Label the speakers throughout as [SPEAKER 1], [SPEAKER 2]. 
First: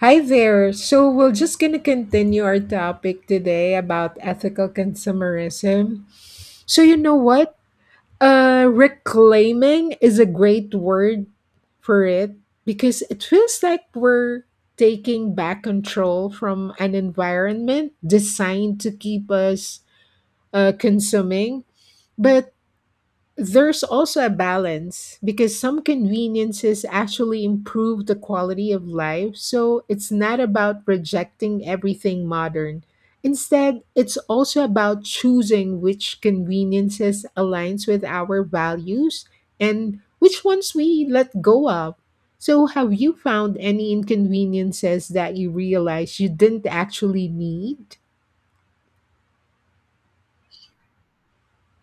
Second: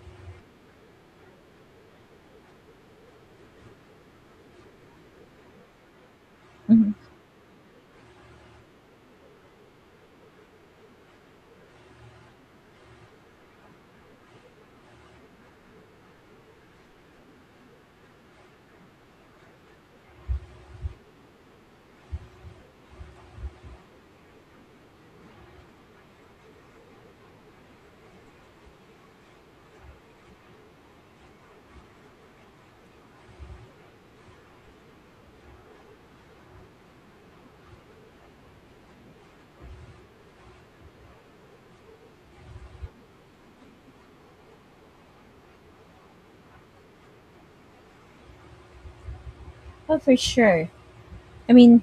[SPEAKER 1] Hi there. So we're just going to continue our topic today about ethical consumerism. So
[SPEAKER 2] Mhm.
[SPEAKER 1] you know what? Reclaiming is a great word for it because it feels like we're taking back control from an environment designed to keep us consuming, but there's also a balance because some conveniences actually improve the quality of life, so it's not about rejecting everything modern. Instead, it's also about choosing which conveniences aligns with our values and which ones we let go of. So have you found any inconveniences that you realize you didn't actually need?
[SPEAKER 2] Oh, for sure. I mean,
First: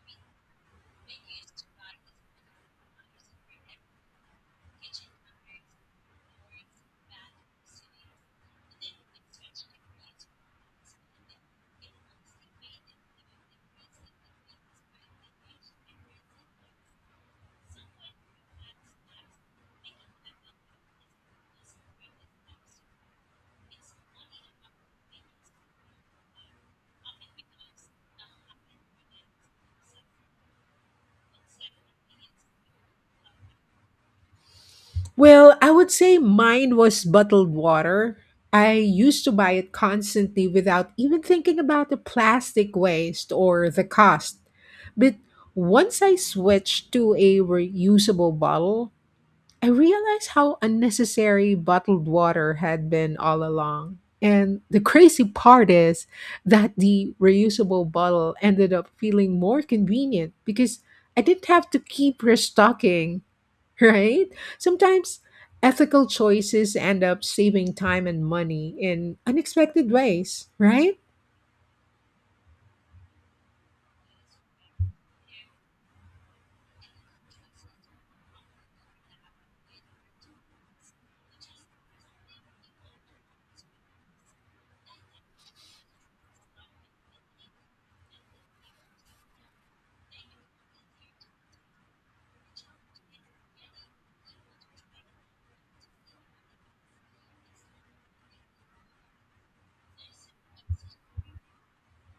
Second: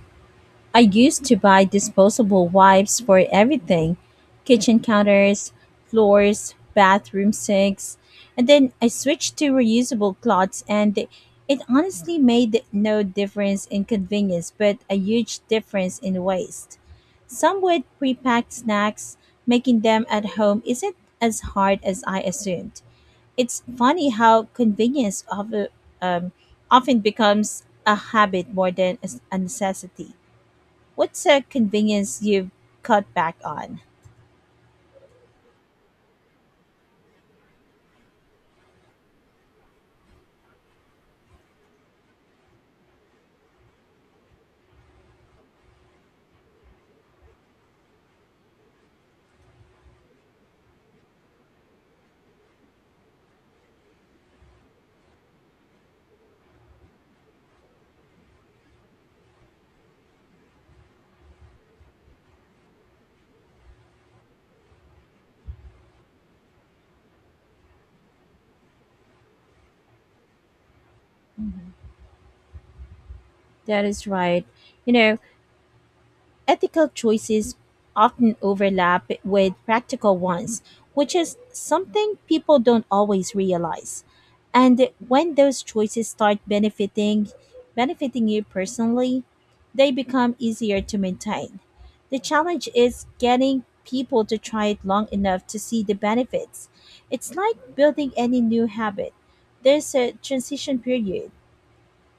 [SPEAKER 2] I used to buy disposable wipes for everything, kitchen counters, floors, bathroom sinks. And then I switched to reusable cloths, and it honestly made no difference in convenience, but a huge difference in waste. Some with pre packed snacks, making them at home isn't as hard as I assumed. It's funny how convenience um, often becomes a habit more than a necessity. What's a convenience you've cut back on?
[SPEAKER 1] Well, I would say mine was bottled water. I used to buy it constantly without even thinking about the plastic waste or the cost. But once I switched to a reusable bottle, I realized how unnecessary bottled water had been all along. And the crazy part is that the reusable bottle ended up feeling more convenient because I didn't have to keep restocking, right? Sometimes ethical choices end up saving time and money in unexpected ways, right?
[SPEAKER 2] That is right. You know, ethical choices often overlap with practical ones, which is something people don't always realize. And when those choices start benefiting you personally, they become easier to maintain. The challenge is getting people to try it long enough to see the benefits. It's like building any new habit. There's a transition period.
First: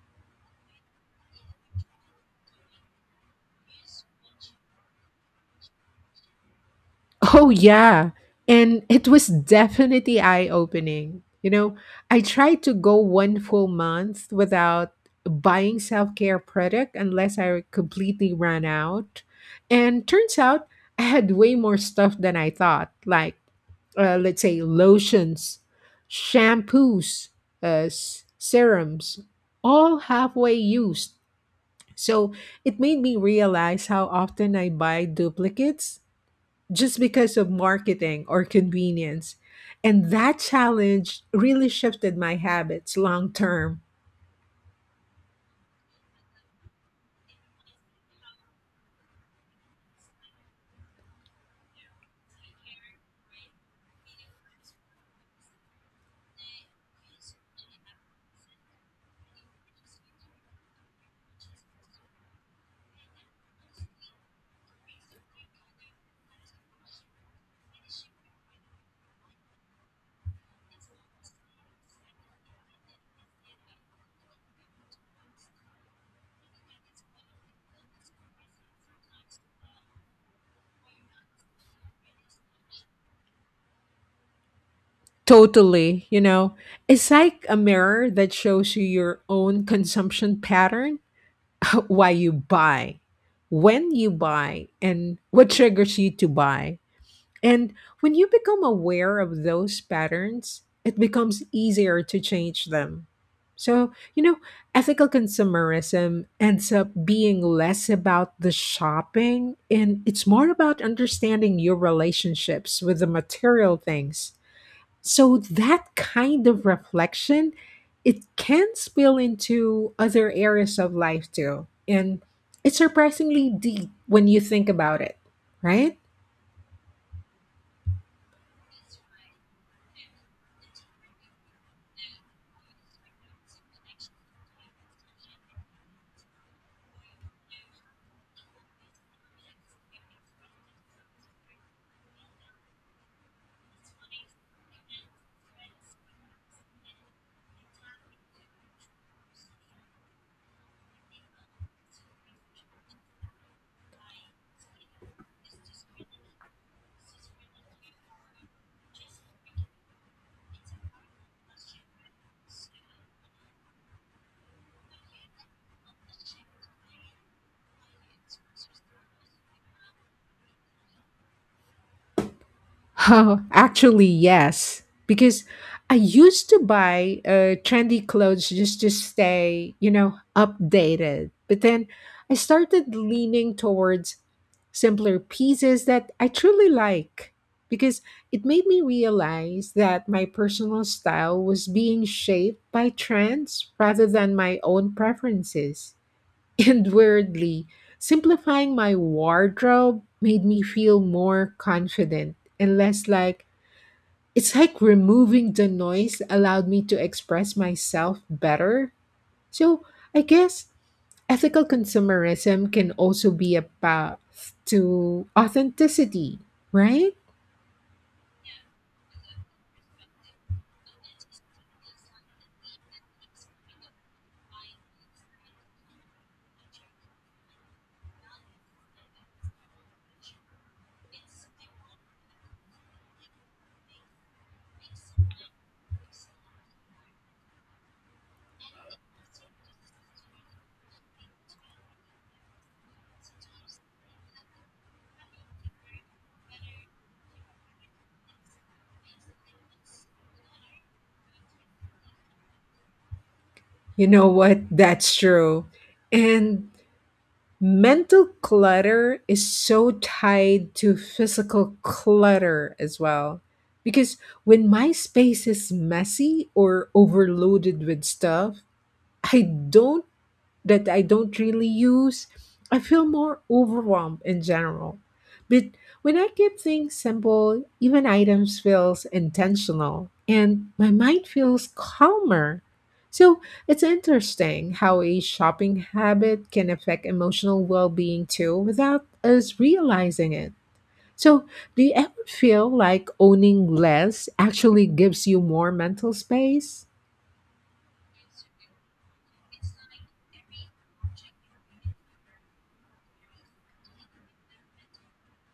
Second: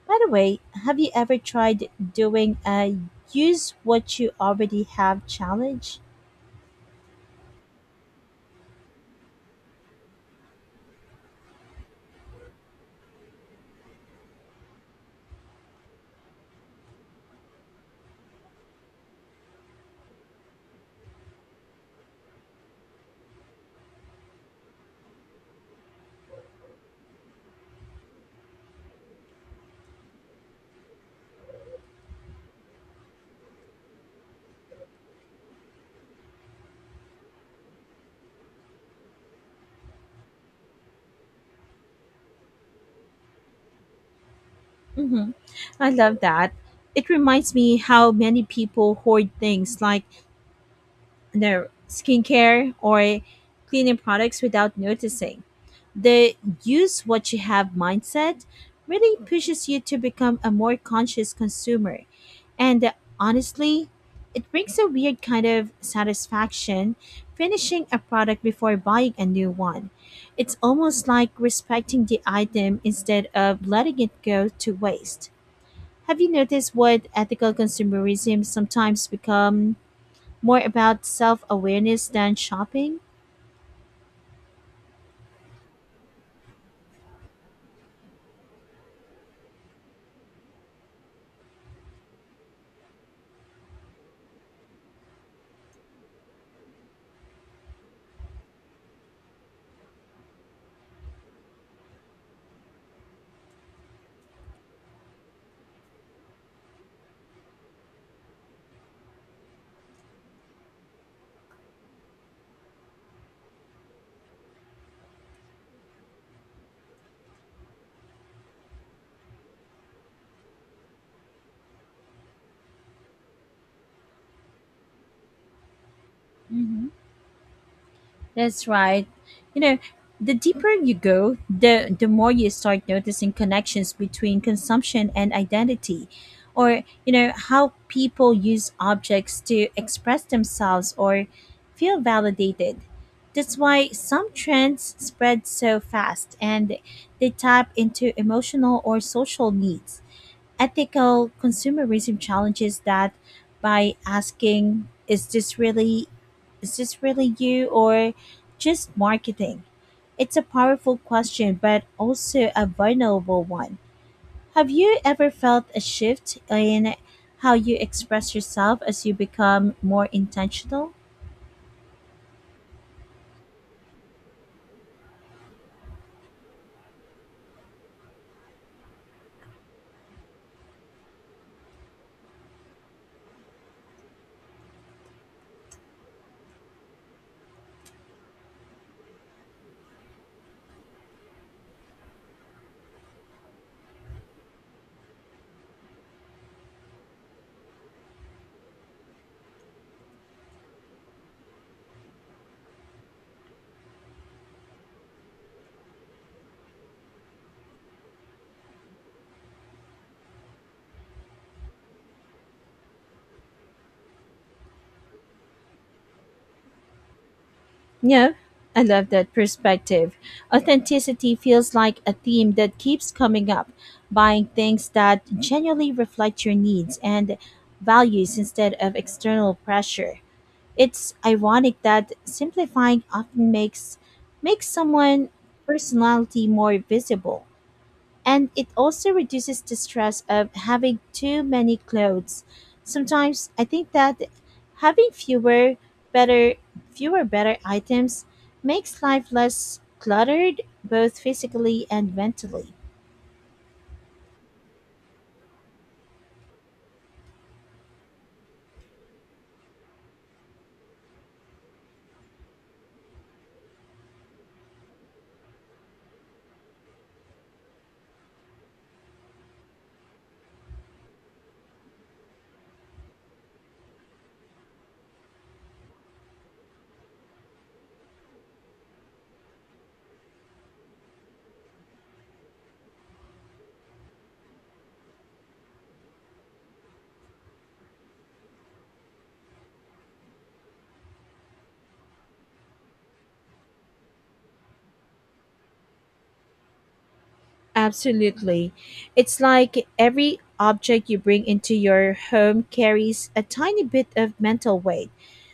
[SPEAKER 2] By the way, have you ever tried doing a use what you already have challenge?
[SPEAKER 1] Oh, yeah. And it was definitely eye opening. You know, I tried to go one full month without buying self care product unless I completely ran out. And turns out I had way more stuff than I thought, like let's say lotions, shampoos, serums, all halfway used. So it made me realize how often I buy duplicates just because of marketing or convenience. And that challenge really shifted my habits long term.
[SPEAKER 2] hmm I love that. It reminds me how many people hoard things like no skincare or cleaning products without noticing. The use what you have mindset really pushes you to become a more conscious consumer. And honestly, it brings a weird kind of satisfaction finishing a product before buying a new one. It's almost like respecting the item instead of letting it go to waste. Have you noticed what ethical consumerism sometimes become, more about self awareness than shopping?
[SPEAKER 1] Totally, you know, it's like a mirror that shows you your own consumption pattern why you buy, when you buy, and what triggers you to buy. And when you become aware of those patterns, it becomes easier to change them. So, you know, ethical consumerism ends up being less about the shopping and it's more about understanding your relationships with the material things, so that kind of reflection, it can spill into other areas of life too. And it's surprisingly deep when you think about it, right?
[SPEAKER 2] hmm That's right. You know, the deeper you go, the more you start noticing connections between consumption and identity, or you know how people use objects to express themselves or feel validated. That's why some trends spread so fast, and they tap into emotional or social needs. Ethical consumerism challenges that by asking, is this really you or just marketing? It's a powerful question but also a vulnerable one. Have you ever felt a shift in how you express yourself as you become more intentional?
[SPEAKER 1] Oh, actually, yes. Because I used to buy trendy clothes just to stay, you know, updated. But then I started leaning towards simpler pieces that I truly like because it made me realize that my personal style was being shaped by trends rather than my own preferences. And weirdly, simplifying my wardrobe made me feel more confident and less like it's like removing the noise allowed me to express myself better. So I guess ethical consumerism can also be a path to authenticity, right?
[SPEAKER 2] No, I love that perspective. Authenticity feels like a theme that keeps coming up. Buying things that genuinely reflect your needs and values instead of external pressure. It's ironic that simplifying often makes someone personality more visible. And it also reduces the stress of having too many clothes. Sometimes I think that having better fewer better items makes life less cluttered both physically and mentally.
[SPEAKER 1] You know what? That's true. And mental clutter is so tied to physical clutter as well. Because when my space is messy or overloaded with stuff, I don't that I don't really use, I feel more overwhelmed in general. But when I keep things simple, even items feels intentional and my mind feels calmer. So it's interesting how a shopping habit can affect emotional well-being too without us realizing it. So do you ever feel like owning less actually gives you more mental space?
[SPEAKER 2] Absolutely. It's like every object you bring into your home carries a tiny bit of mental weight,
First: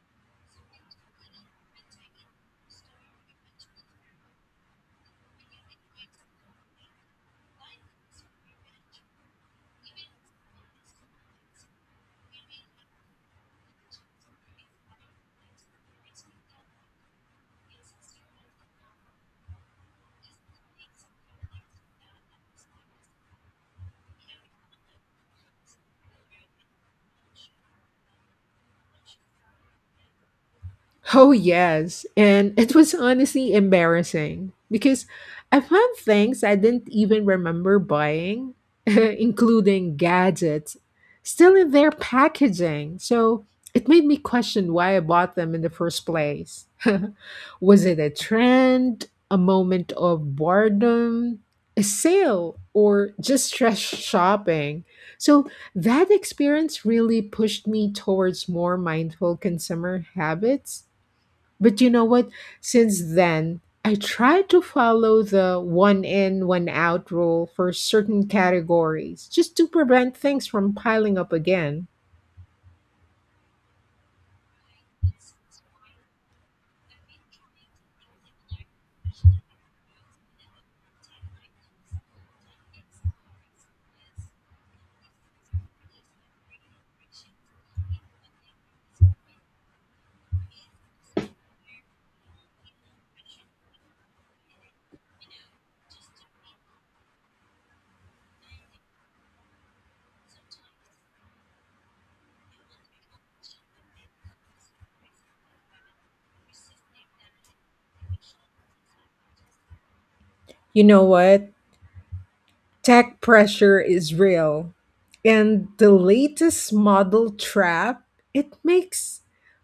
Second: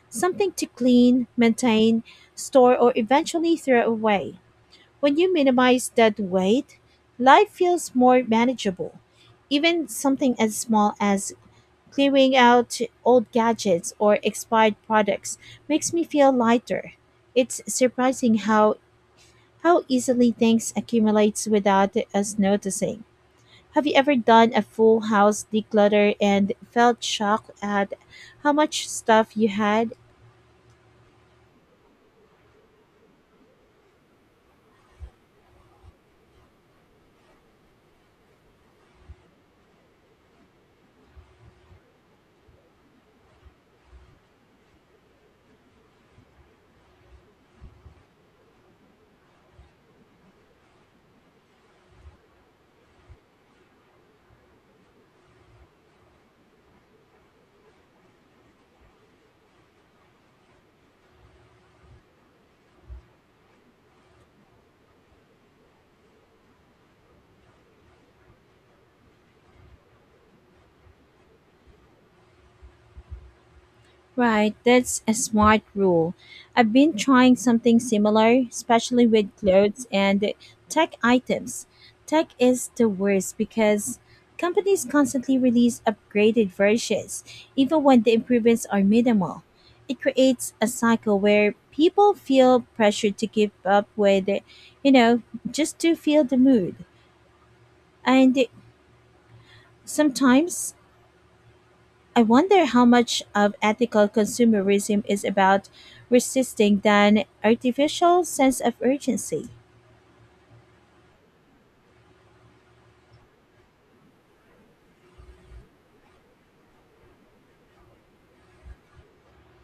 [SPEAKER 2] something to clean, maintain, store, or eventually throw away. When you minimize that weight, life feels more manageable. Even something as small as clearing out old gadgets or expired products makes me feel lighter. It's surprising how easily things accumulates without us noticing. Have you ever done a full house declutter and felt shocked at how much stuff you had?
[SPEAKER 1] Oh, yes. And it was honestly embarrassing because I found things I didn't even remember buying, including gadgets, still in their packaging. So it made me question why I bought them in the first place. Was it a trend, a moment of boredom, a sale, or just stress shopping? So that experience really pushed me towards more mindful consumer habits. But you know what? Since then, I try to follow the one in, one out rule for certain categories just to prevent things from piling up again.
[SPEAKER 2] Right, that's a smart rule. I've been trying something similar, especially with clothes and tech items. Tech is the worst because companies constantly release upgraded versions, even when the improvements are minimal. It creates a cycle where people feel pressured to keep up with, you know, just to feel the mood. And sometimes I wonder how much of ethical consumerism is about resisting than artificial sense of urgency.
[SPEAKER 1] You know what? Tech pressure is real. And the latest model trap, it makes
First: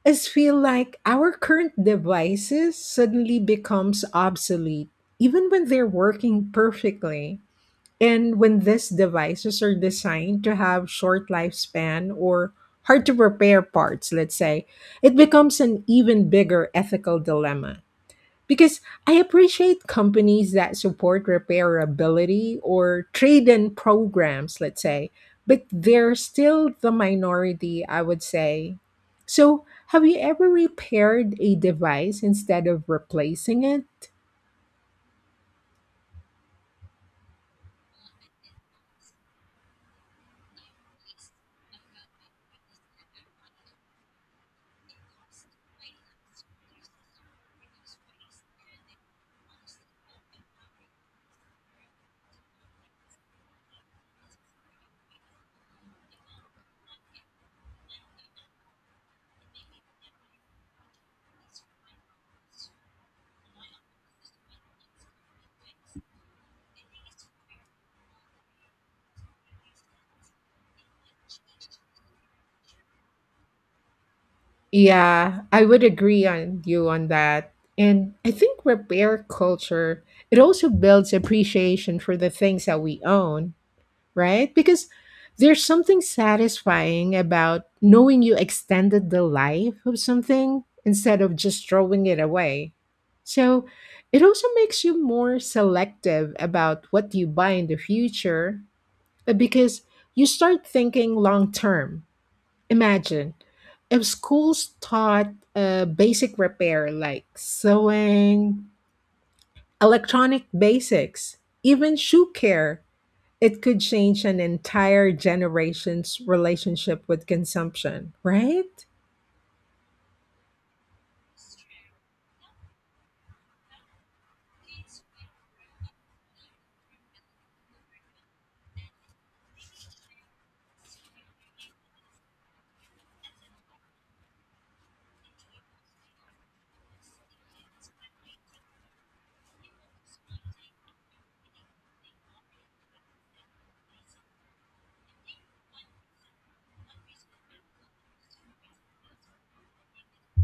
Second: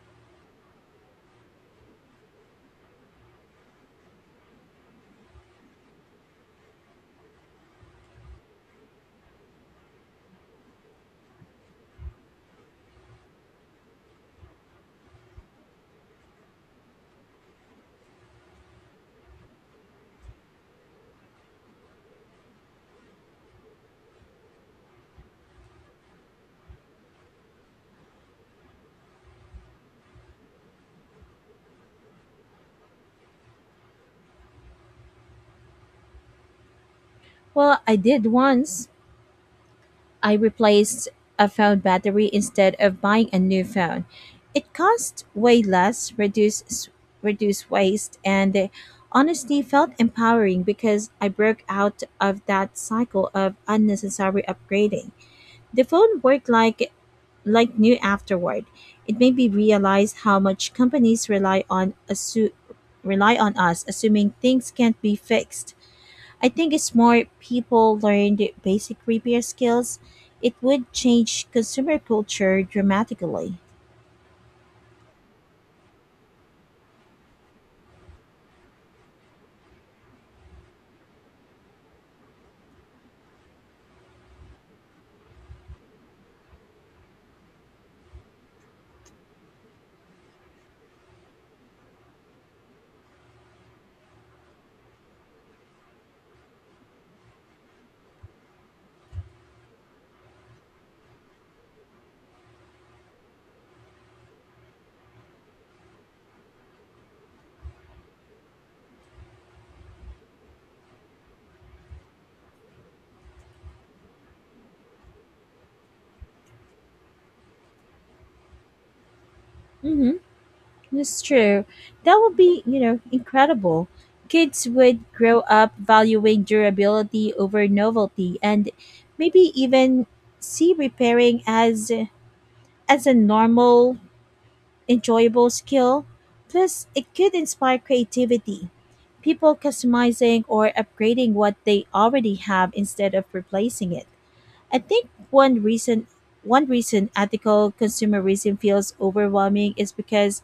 [SPEAKER 1] us feel like our current devices suddenly becomes obsolete even when they're working perfectly. And when these devices are designed to have short lifespan or hard to repair parts, let's say, it becomes an even bigger ethical dilemma. Because I appreciate companies that support repairability or trade in programs, let's say, but they're still the minority, I would say. So, have you ever repaired a device instead of replacing it?
[SPEAKER 2] Well, I did once. I replaced a phone battery instead of buying a new phone. It cost way less, reduced waste, and honestly felt empowering because I broke out of that cycle of unnecessary upgrading. The phone worked like new afterward. It made me realize how much companies rely on rely on us, assuming things can't be fixed. I think if more people learned basic repair skills, it would change consumer culture dramatically.
[SPEAKER 1] Yeah, I would agree on you on that. And I think repair culture, it also builds appreciation for the things that we own, right? Because there's something satisfying about knowing you extended the life of something instead of just throwing it away. So it also makes you more selective about what you buy in the future because you start thinking long term. Imagine if schools taught basic repair like sewing, electronic basics, even shoe care, it could change an entire generation's relationship with consumption, right?
[SPEAKER 2] Mm-hmm. That's true. That would be, you know, incredible. Kids would grow up valuing durability over novelty, and maybe even see repairing as a normal enjoyable skill. Plus, it could inspire creativity, people customizing or upgrading what they already have instead of replacing it. I think one reason ethical consumerism feels overwhelming is because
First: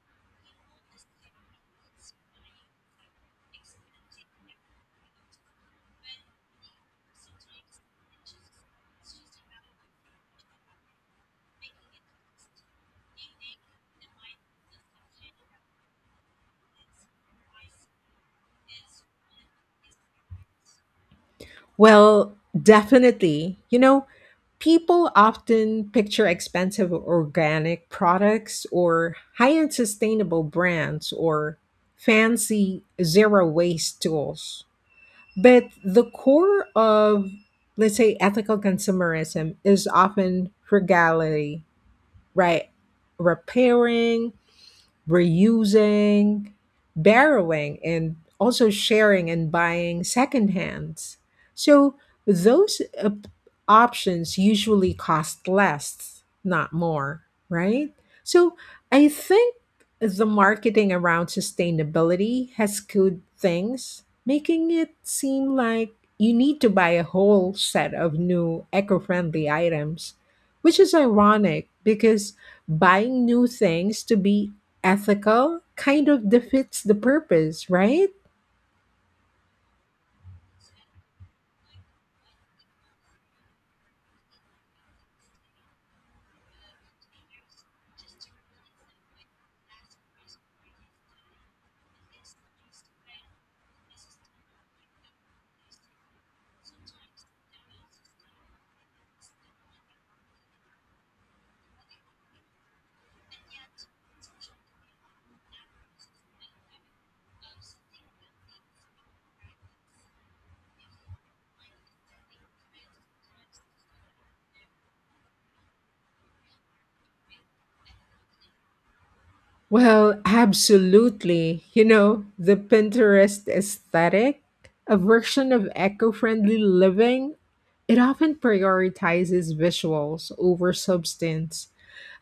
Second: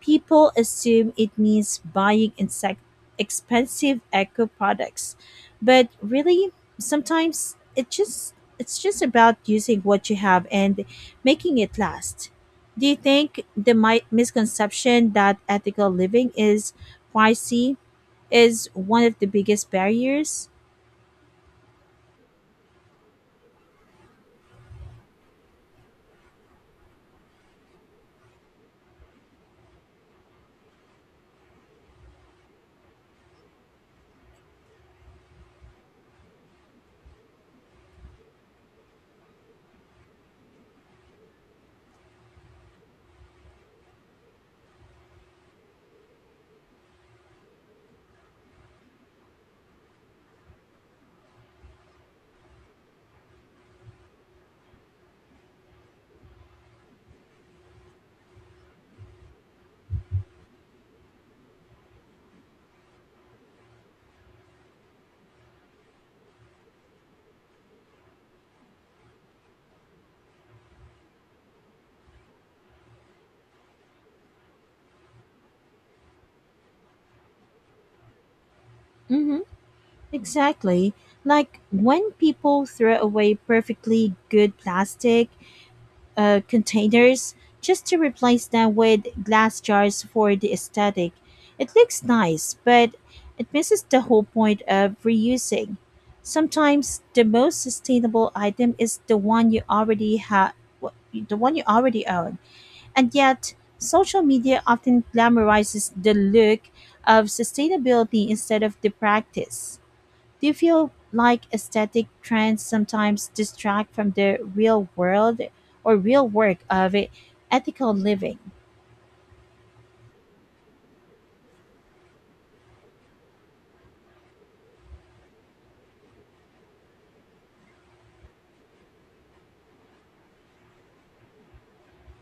[SPEAKER 2] people assume it means buying insect expensive eco products. But really, sometimes it just it's just about using what you have and making it last. Do you think the misconception that ethical living is pricey is one of the biggest barriers?
[SPEAKER 1] Well, definitely. You know, people often picture expensive organic products or high end sustainable brands or fancy zero waste tools. But the core of, let's say, ethical consumerism is often frugality, right? Repairing, reusing, borrowing, and also sharing and buying secondhands. So those options usually cost less, not more, right? So I think the marketing around sustainability has skewed things, making it seem like you need to buy a whole set of new eco friendly items, which is ironic because buying new things to be ethical kind of defeats the purpose, right?
[SPEAKER 2] Mhm. Exactly. Like when people throw away perfectly good plastic containers just to replace them with glass jars for the aesthetic. It looks nice, but it misses the whole point of reusing. Sometimes the most sustainable item is the one you already own. And yet, social media often glamorizes the look of sustainability instead of the practice. Do you feel like aesthetic trends sometimes distract from the real world or real work of ethical living?
[SPEAKER 1] Well, absolutely. You know, the Pinterest aesthetic, a version of eco friendly living, it often prioritizes visuals over substance.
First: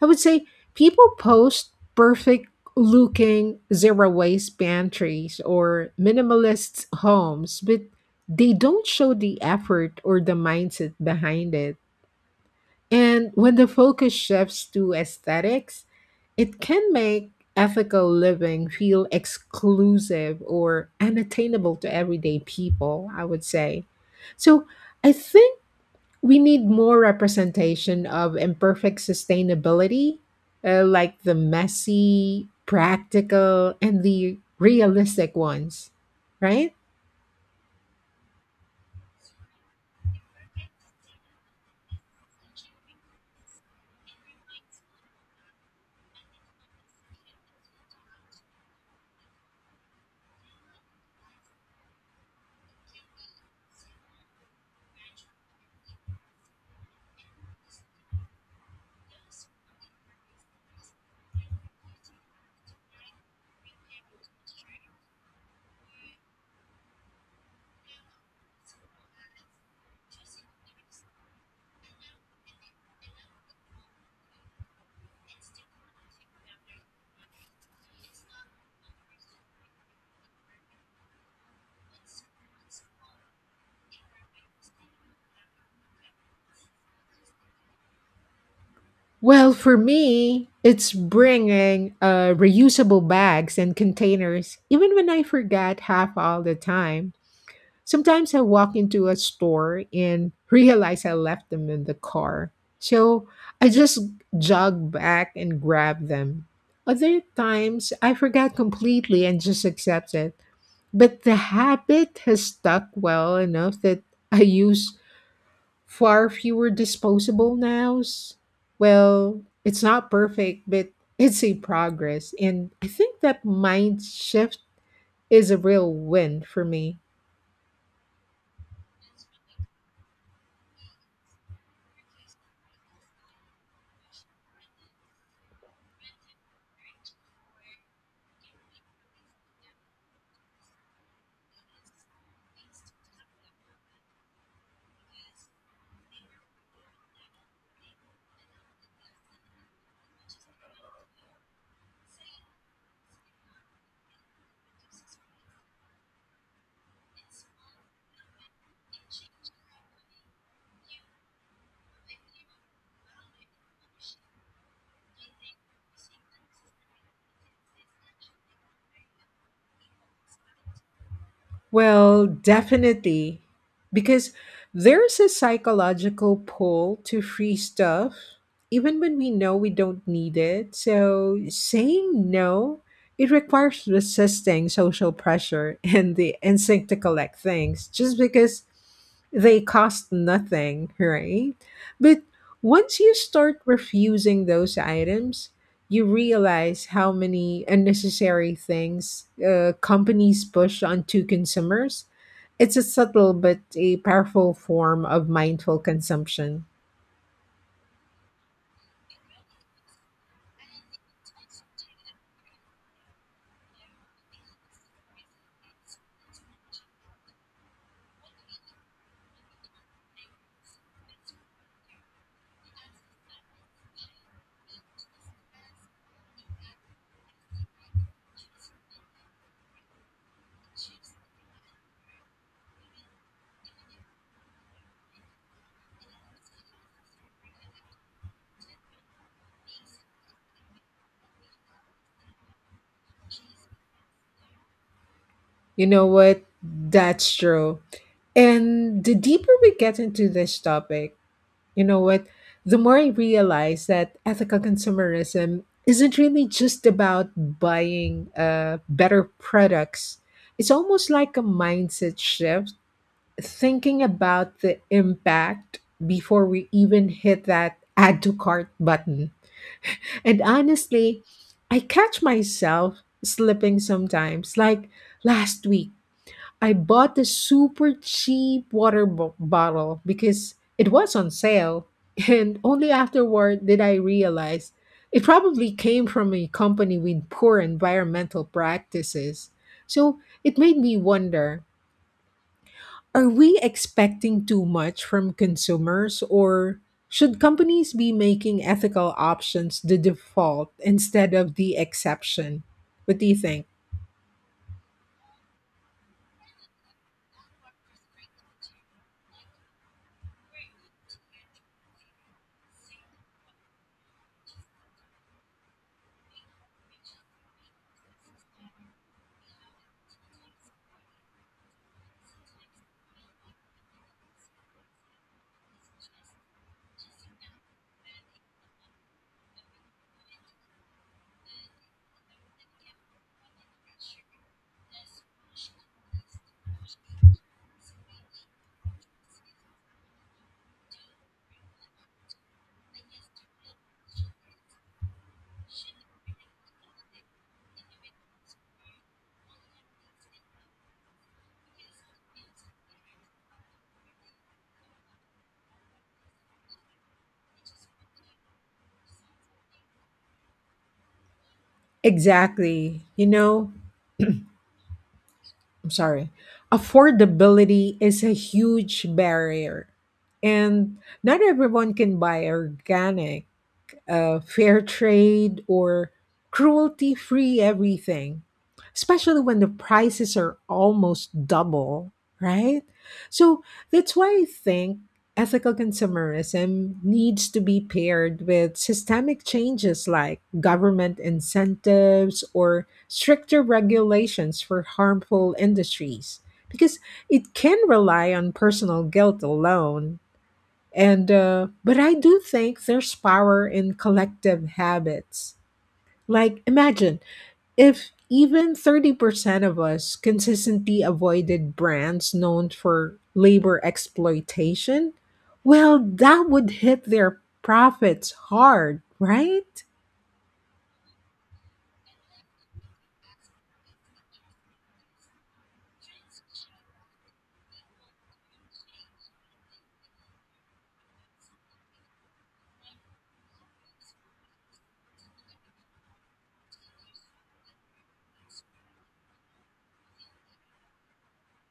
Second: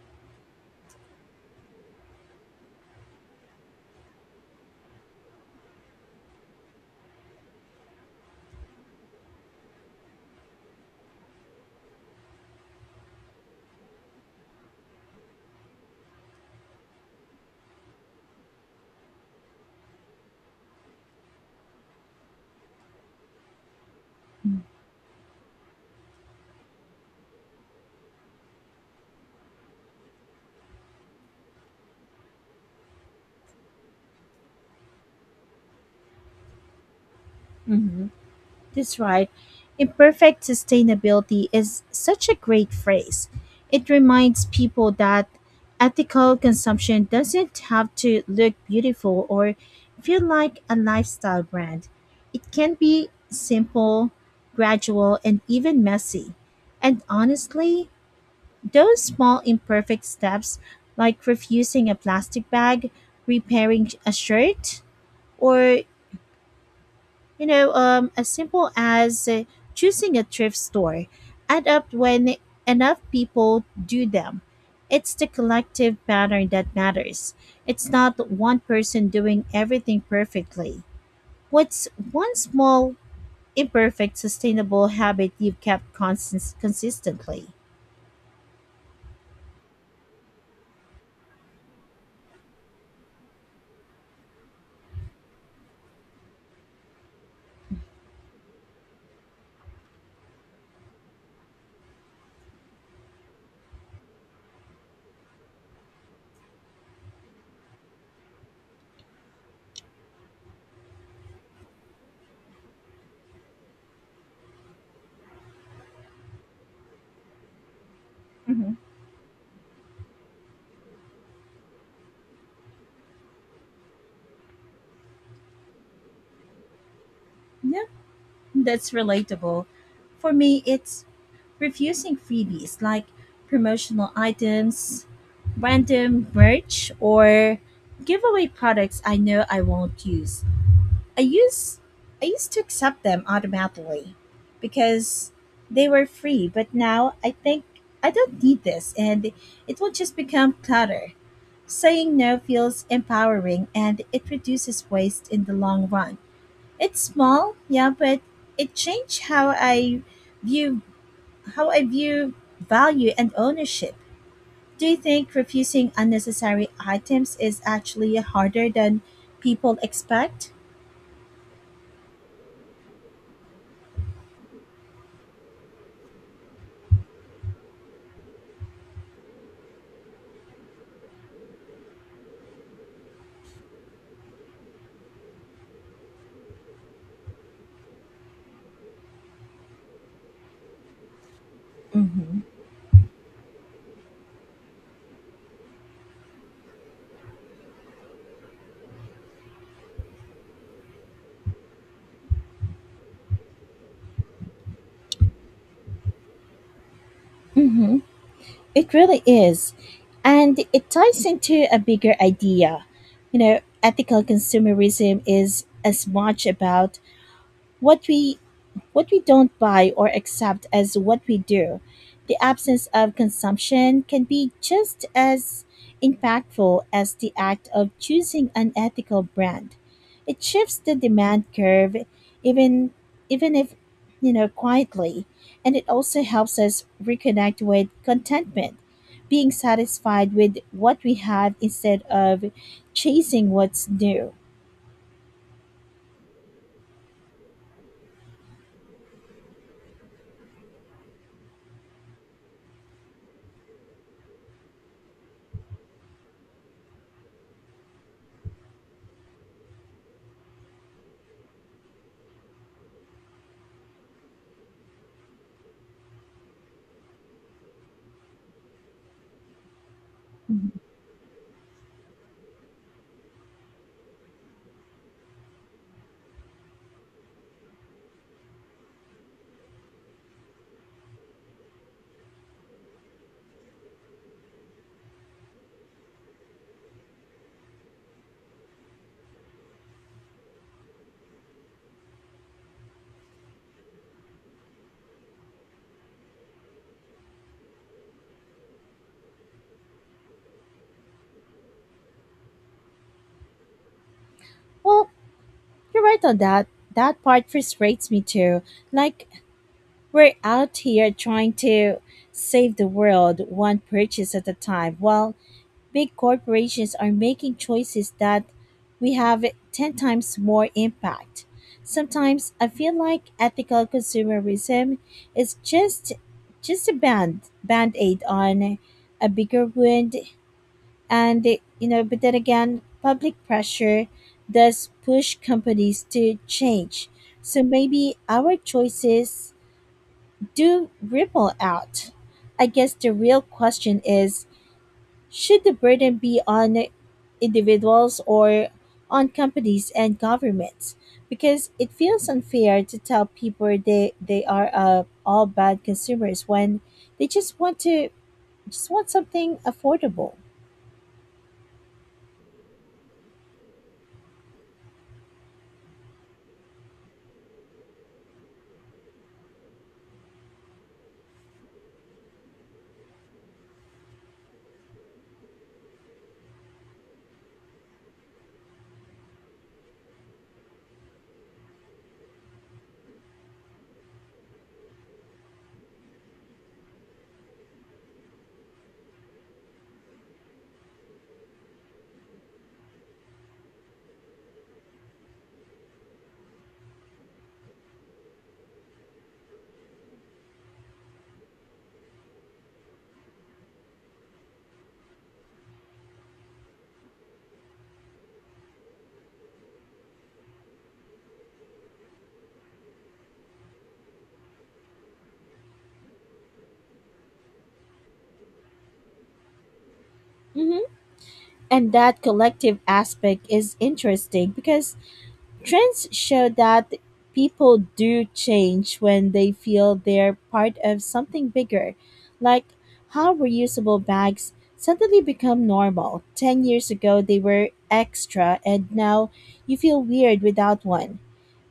[SPEAKER 1] I would say people post perfect looking zero waste pantries or minimalist homes, but they don't show the effort or the mindset behind it. And when the focus shifts to aesthetics, it can make ethical living feel exclusive or unattainable to everyday people, I would say. So I think we need more representation of imperfect sustainability, like the messy, practical, and the realistic ones, right?
[SPEAKER 2] Mm-hmm. That's right. Imperfect sustainability is such a great phrase. It reminds people that ethical consumption doesn't have to look beautiful or feel like a lifestyle brand. It can be simple, gradual, and even messy. And honestly, those small imperfect steps, like refusing a plastic bag, repairing a shirt, or you know, as simple as choosing a thrift store, add up when enough people do them. It's the collective pattern that matters. It's not one person doing everything perfectly. What's one small, imperfect, sustainable habit you've kept consistently?
[SPEAKER 1] Well, for me, it's bringing reusable bags and containers, even when I forget half all the time. Sometimes I walk into a store and realize I left them in the car. So I just jog back and grab them. Other times I forget completely and just accept it. But the habit has stuck well enough that I use far fewer disposable nows.
[SPEAKER 2] Mm-hmm.
[SPEAKER 1] Well, it's not perfect, but it's a progress. And I think that mind shift is a real win for me.
[SPEAKER 2] That's relatable. For me, it's refusing freebies like promotional items, random merch, or giveaway products I know I won't use. I use I used to accept them automatically because they were free, but now I think I don't need this and it will just become clutter. Saying no feels empowering and it reduces waste in the long run. It's small, yeah, but it changed view how I view value and ownership. Do you think refusing unnecessary items is actually harder than people expect?
[SPEAKER 1] Well, definitely. Because there's a psychological pull to free stuff, even when we know we don't need it. So saying no, it requires resisting social pressure and the instinct to collect things just because they cost nothing, right? But
[SPEAKER 2] Mm-hmm.
[SPEAKER 1] once you start refusing those items, you realize how many unnecessary things companies push onto consumers. It's a subtle but a powerful form of mindful consumption.
[SPEAKER 2] Mm-hmm. It really is. And it ties into a bigger idea. You know, ethical consumerism is as much about what we what we don't buy or accept as what we do. The absence of consumption can be just as impactful as the act of choosing an ethical brand. It shifts the demand curve, even even if, you know, quietly, and it also helps us reconnect with contentment, being satisfied with what we have instead of chasing what's new.
[SPEAKER 1] You know what? That's true. And the deeper we get into this topic, you know what? The more I realize that ethical consumerism isn't really just about buying better products. It's almost like a mindset shift thinking about the impact before we even hit that add to cart button. And
[SPEAKER 2] Mhm.
[SPEAKER 1] honestly, I catch myself slipping sometimes. Like last week, I bought a super cheap water bottle because it was on sale. And only afterward did I realize it probably came from a company with poor environmental practices. So it made me wonder, are we expecting too much from consumers, or should companies be making ethical options the default instead of the exception? What do you think?
[SPEAKER 2] well You're right on that. That part frustrates me too. Like, we're out here trying to save the world one purchase at a time, while big corporations are making choices that we have 10 times more impact. Sometimes I feel like ethical consumerism is just a band aid on a bigger wound. And you know, but then again, public pressure does push companies to change, so maybe our choices do ripple out. I guess the real question is, should the burden be on individuals or on companies and governments? Because it feels unfair to tell people they are, all bad consumers when they just want to just want something affordable.
[SPEAKER 1] Exactly. You know, I'm sorry. Affordability is a huge barrier, and not everyone can buy organic fair trade or cruelty free everything, especially when the prices are almost double, right? So that's why I think ethical consumerism needs to be paired with systemic changes like government incentives or stricter regulations for harmful industries. Because it can rely on personal guilt alone and but I do think there's power in collective habits. Like imagine if even 30% of us consistently avoided brands known for labor exploitation, well that would hit their profits hard, right?
[SPEAKER 2] hmm And that collective aspect is interesting because trends show that people do change when they feel they're part of something bigger, like how reusable bags suddenly become normal. 10 years ago, they were extra, and now you feel weird without one.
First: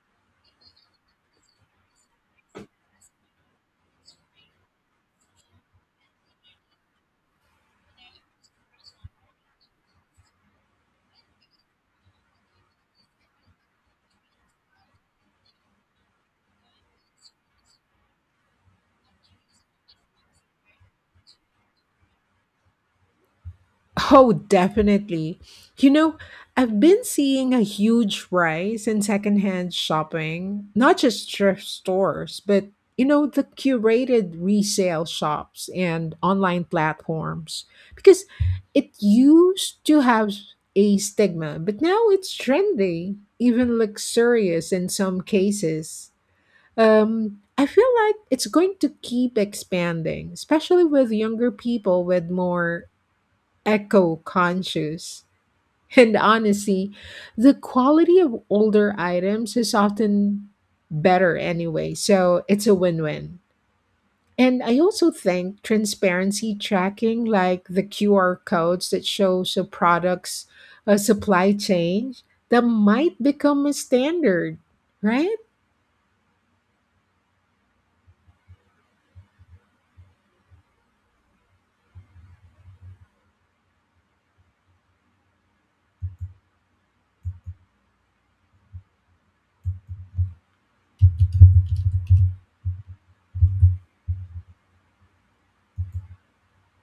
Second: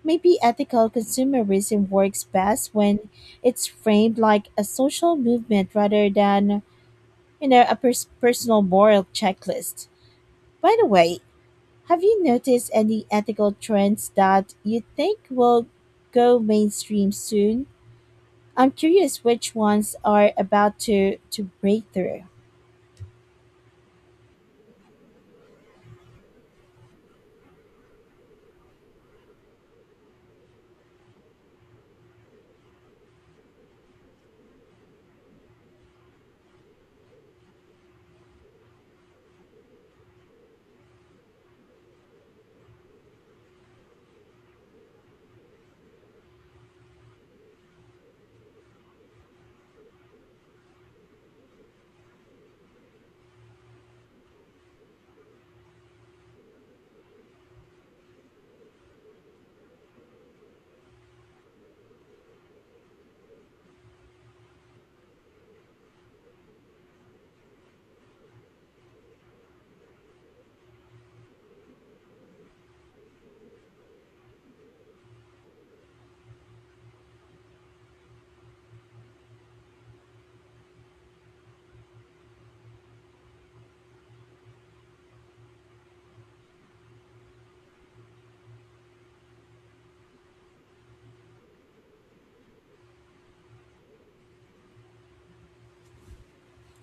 [SPEAKER 2] Maybe ethical consumerism works best when it's framed like a social movement rather than, you know, a personal moral checklist. By the way, have you noticed any ethical trends that you think will go mainstream soon? I'm curious which ones are about to break through.
[SPEAKER 1] Oh, definitely. You know, I've been seeing a huge rise in secondhand shopping, not just thrift stores, but you know, the curated resale shops and online platforms. Because it used to have a stigma, but now it's trendy, even luxurious in some cases. I feel like it's going to keep expanding, especially with younger people with more eco conscious. And honestly, the quality of older items is often better anyway, so it's a win win. And I also think transparency tracking, like the QR codes that shows a product's supply chain, that might become a standard, right?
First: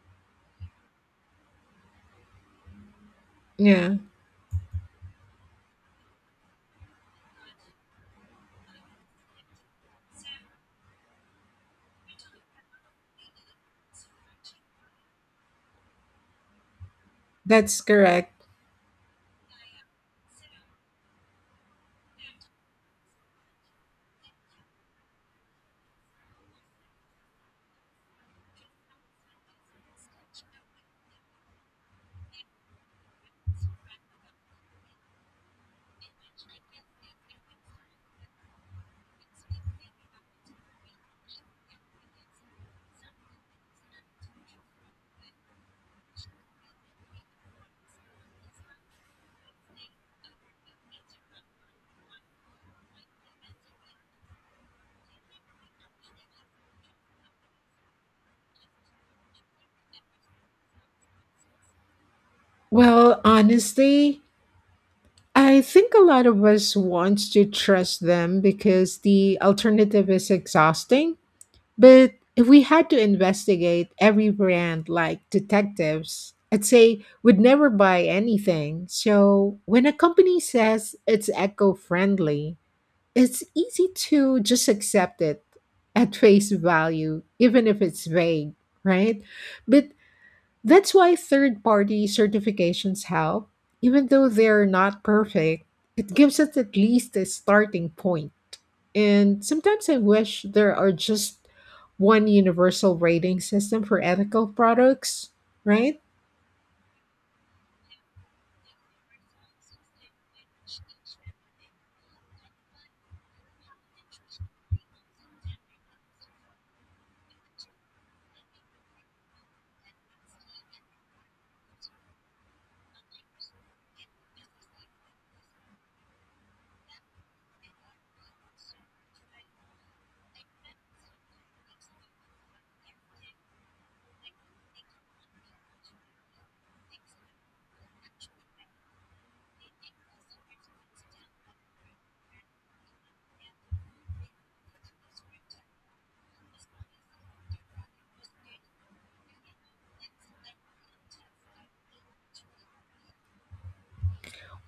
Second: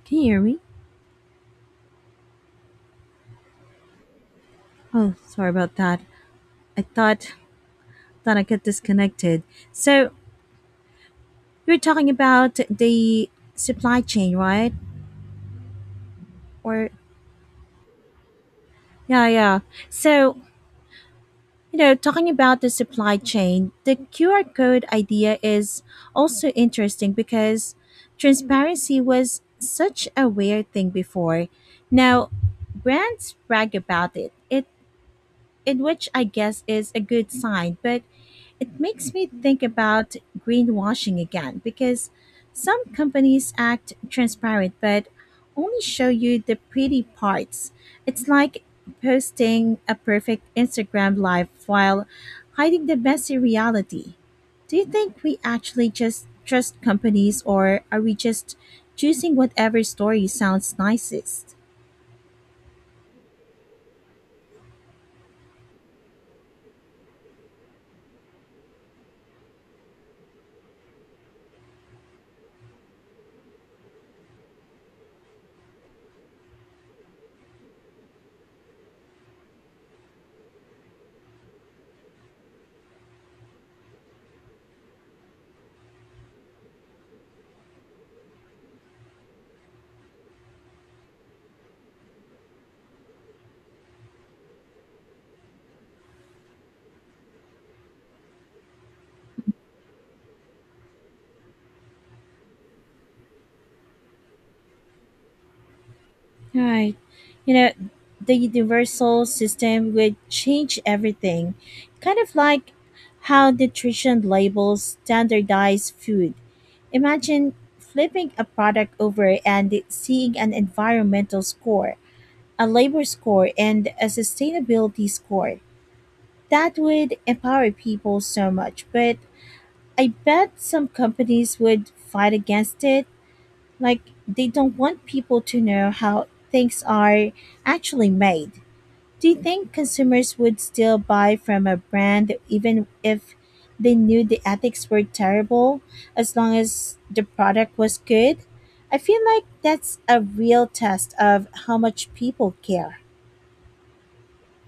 [SPEAKER 2] Can you hear me?
[SPEAKER 1] Yeah,
[SPEAKER 2] Oh, sorry about that. I thought that I got disconnected. So you're talking about the supply chain, right? Or
[SPEAKER 1] that's correct.
[SPEAKER 2] yeah, yeah. So, you know, talking about the supply chain, the QR code idea is also interesting because transparency was such a weird thing before. Now, brands brag about it. It, in which I guess is a good sign, but it makes me think about greenwashing again because some companies act transparent but only show you the pretty parts. It's like posting a perfect Instagram live while hiding the messy reality. Do you think we actually just trust companies or are we just choosing whatever story sounds nicest?
[SPEAKER 1] Well, honestly, I think a lot of us want to trust them because the alternative is exhausting. But if we had to investigate every brand like detectives, I'd say we'd never buy anything. So when a company says it's eco friendly, it's easy to just accept it at face value, even if it's vague, right? But that's why third party certifications help. Even though they're not perfect, it gives us at least a starting point. And sometimes I wish there are just one universal rating system for ethical products, right?
[SPEAKER 2] Right. You know, the universal system would change everything. Kind of like how nutrition labels standardize food. Imagine flipping a product over and seeing an environmental score, a labor score, and a sustainability score. That would empower people so much, but I bet some companies would fight against it. Like, they don't want people to know how things are actually made. Do you think consumers would still buy from a brand even if they knew the ethics were terrible, as long as the product was good? I feel like that's a real test of how much people care.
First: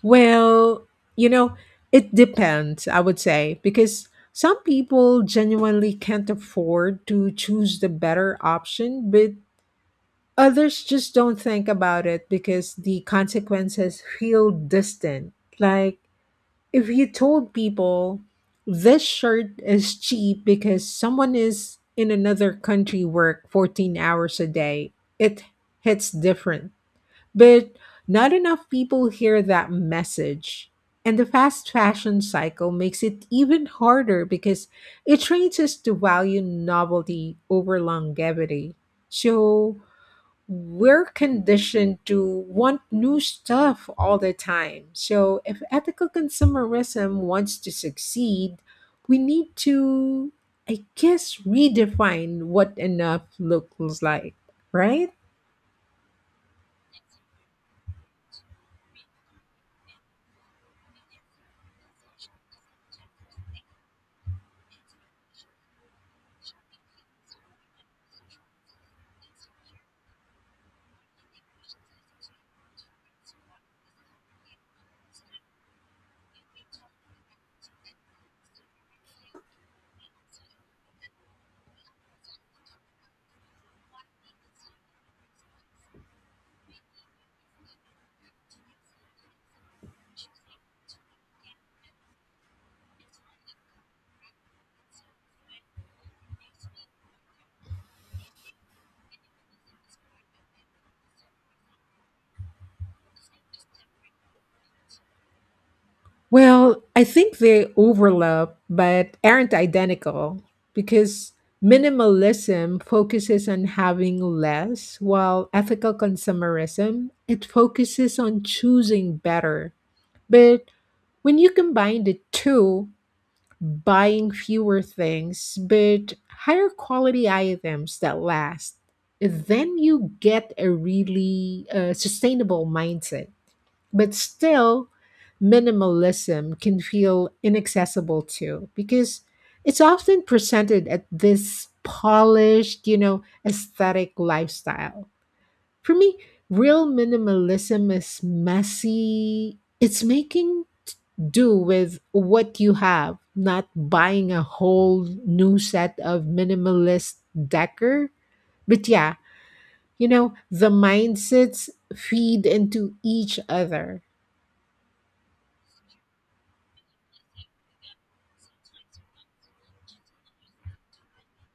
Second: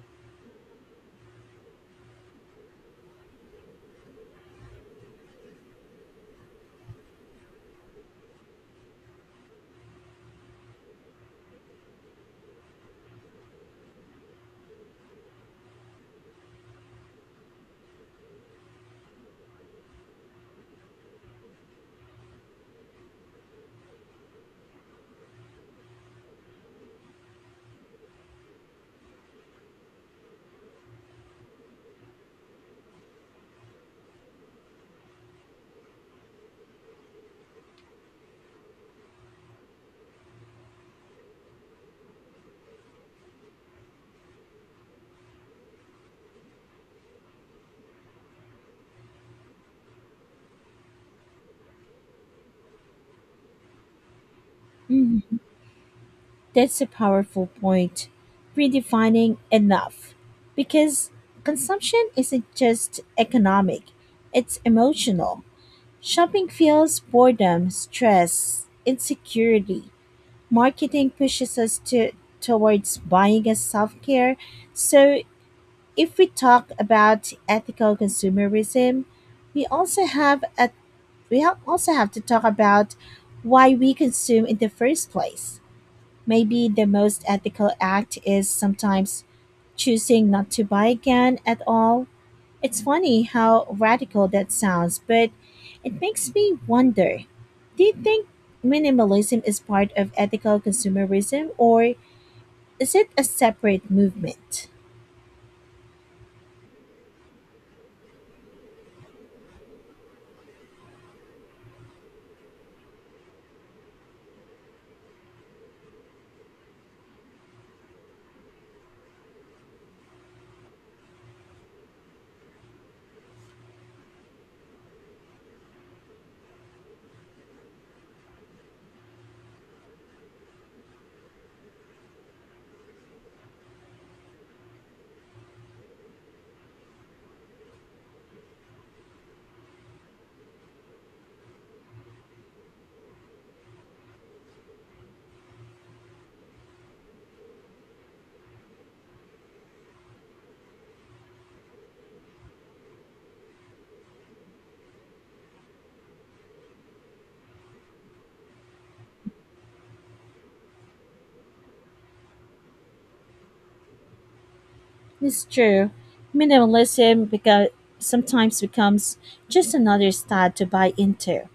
[SPEAKER 1] Well, you know, it depends, I would say, because some people genuinely can't afford to choose the better option, but others just don't think about it because the consequences feel distant. Like, if you told people this shirt is cheap because someone is in another country work 14 hours a day, it hits different. But not enough people hear that message. And the fast fashion cycle makes it even harder because it trains us to value novelty over longevity. So, we're conditioned to want new stuff all the time. So, if ethical consumerism wants to succeed, we need to, I guess, redefine what enough looks like, right?
[SPEAKER 2] Mm, that's a powerful point. Redefining enough. Because consumption isn't just economic, it's emotional. Shopping fuels boredom, stress, insecurity. Marketing pushes us to towards buying as self-care. So if we talk about ethical consumerism, we also have a, we also have to talk about why we consume in the first place. Maybe the most ethical act is sometimes choosing not to buy again at all. It's funny how radical that sounds, but it makes me wonder, do you think minimalism is part of ethical consumerism or is it a separate movement?
[SPEAKER 1] Well, I think they overlap but aren't identical because minimalism focuses on having less while ethical consumerism it focuses on choosing better. But when you combine the two, buying fewer things but higher quality items that last, then you get a really sustainable mindset. But still, minimalism can feel inaccessible too because it's often presented at this polished, you know, aesthetic lifestyle. For me, real minimalism is messy. It's making do with what you have, not buying a whole new set of minimalist decor. But yeah, you know, the mindsets feed into each other.
[SPEAKER 2] It's true. Minimalism beca- sometimes becomes just another style to buy into.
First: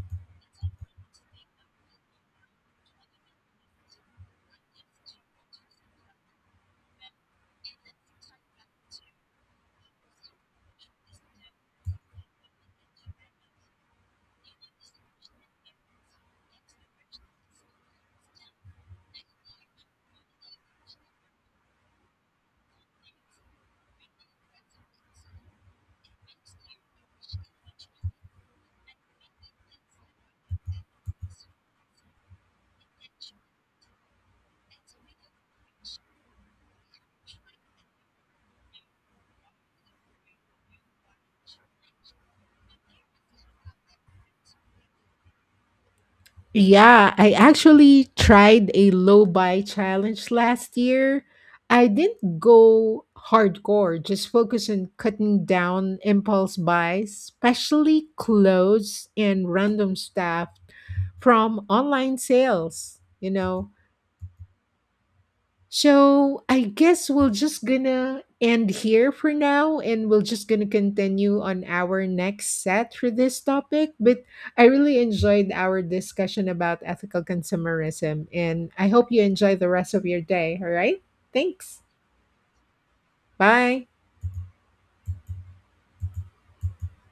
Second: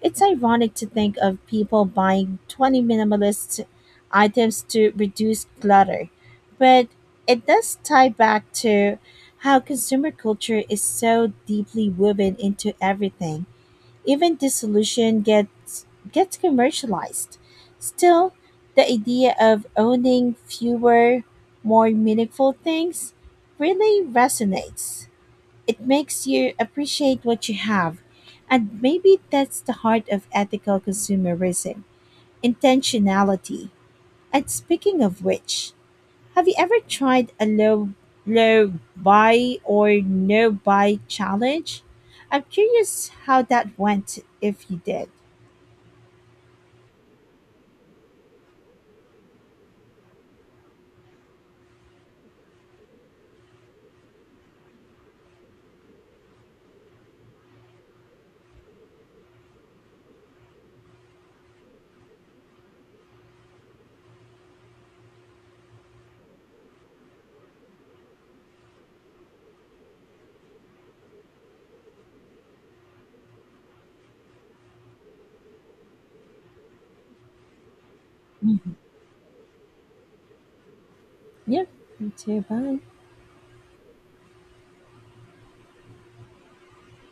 [SPEAKER 2] It's ironic to think of people buying 20 minimalist items to reduce clutter, but it does tie back to how consumer culture is so deeply woven into everything. Even this solution gets commercialized. Still, the idea of owning fewer, more meaningful things really resonates. It makes you appreciate what you have. And maybe that's the heart of ethical consumerism, intentionality. And speaking of which, have you ever tried a low buy or no buy challenge? I'm curious how that went if you did.
[SPEAKER 1] Yeah, I actually tried a low buy challenge last year. I didn't go hardcore, just focus on cutting down impulse buys, especially clothes and random stuff from online sales, you know. So I guess we are just gonna end here for now and we are just gonna continue on our next set for this topic. But I really enjoyed our discussion about ethical consumerism and
[SPEAKER 2] Mhm.
[SPEAKER 1] I hope you enjoy the rest of your day. All right.
[SPEAKER 2] Yeah,
[SPEAKER 1] Thanks.
[SPEAKER 2] you too. Bye.
[SPEAKER 1] Bye.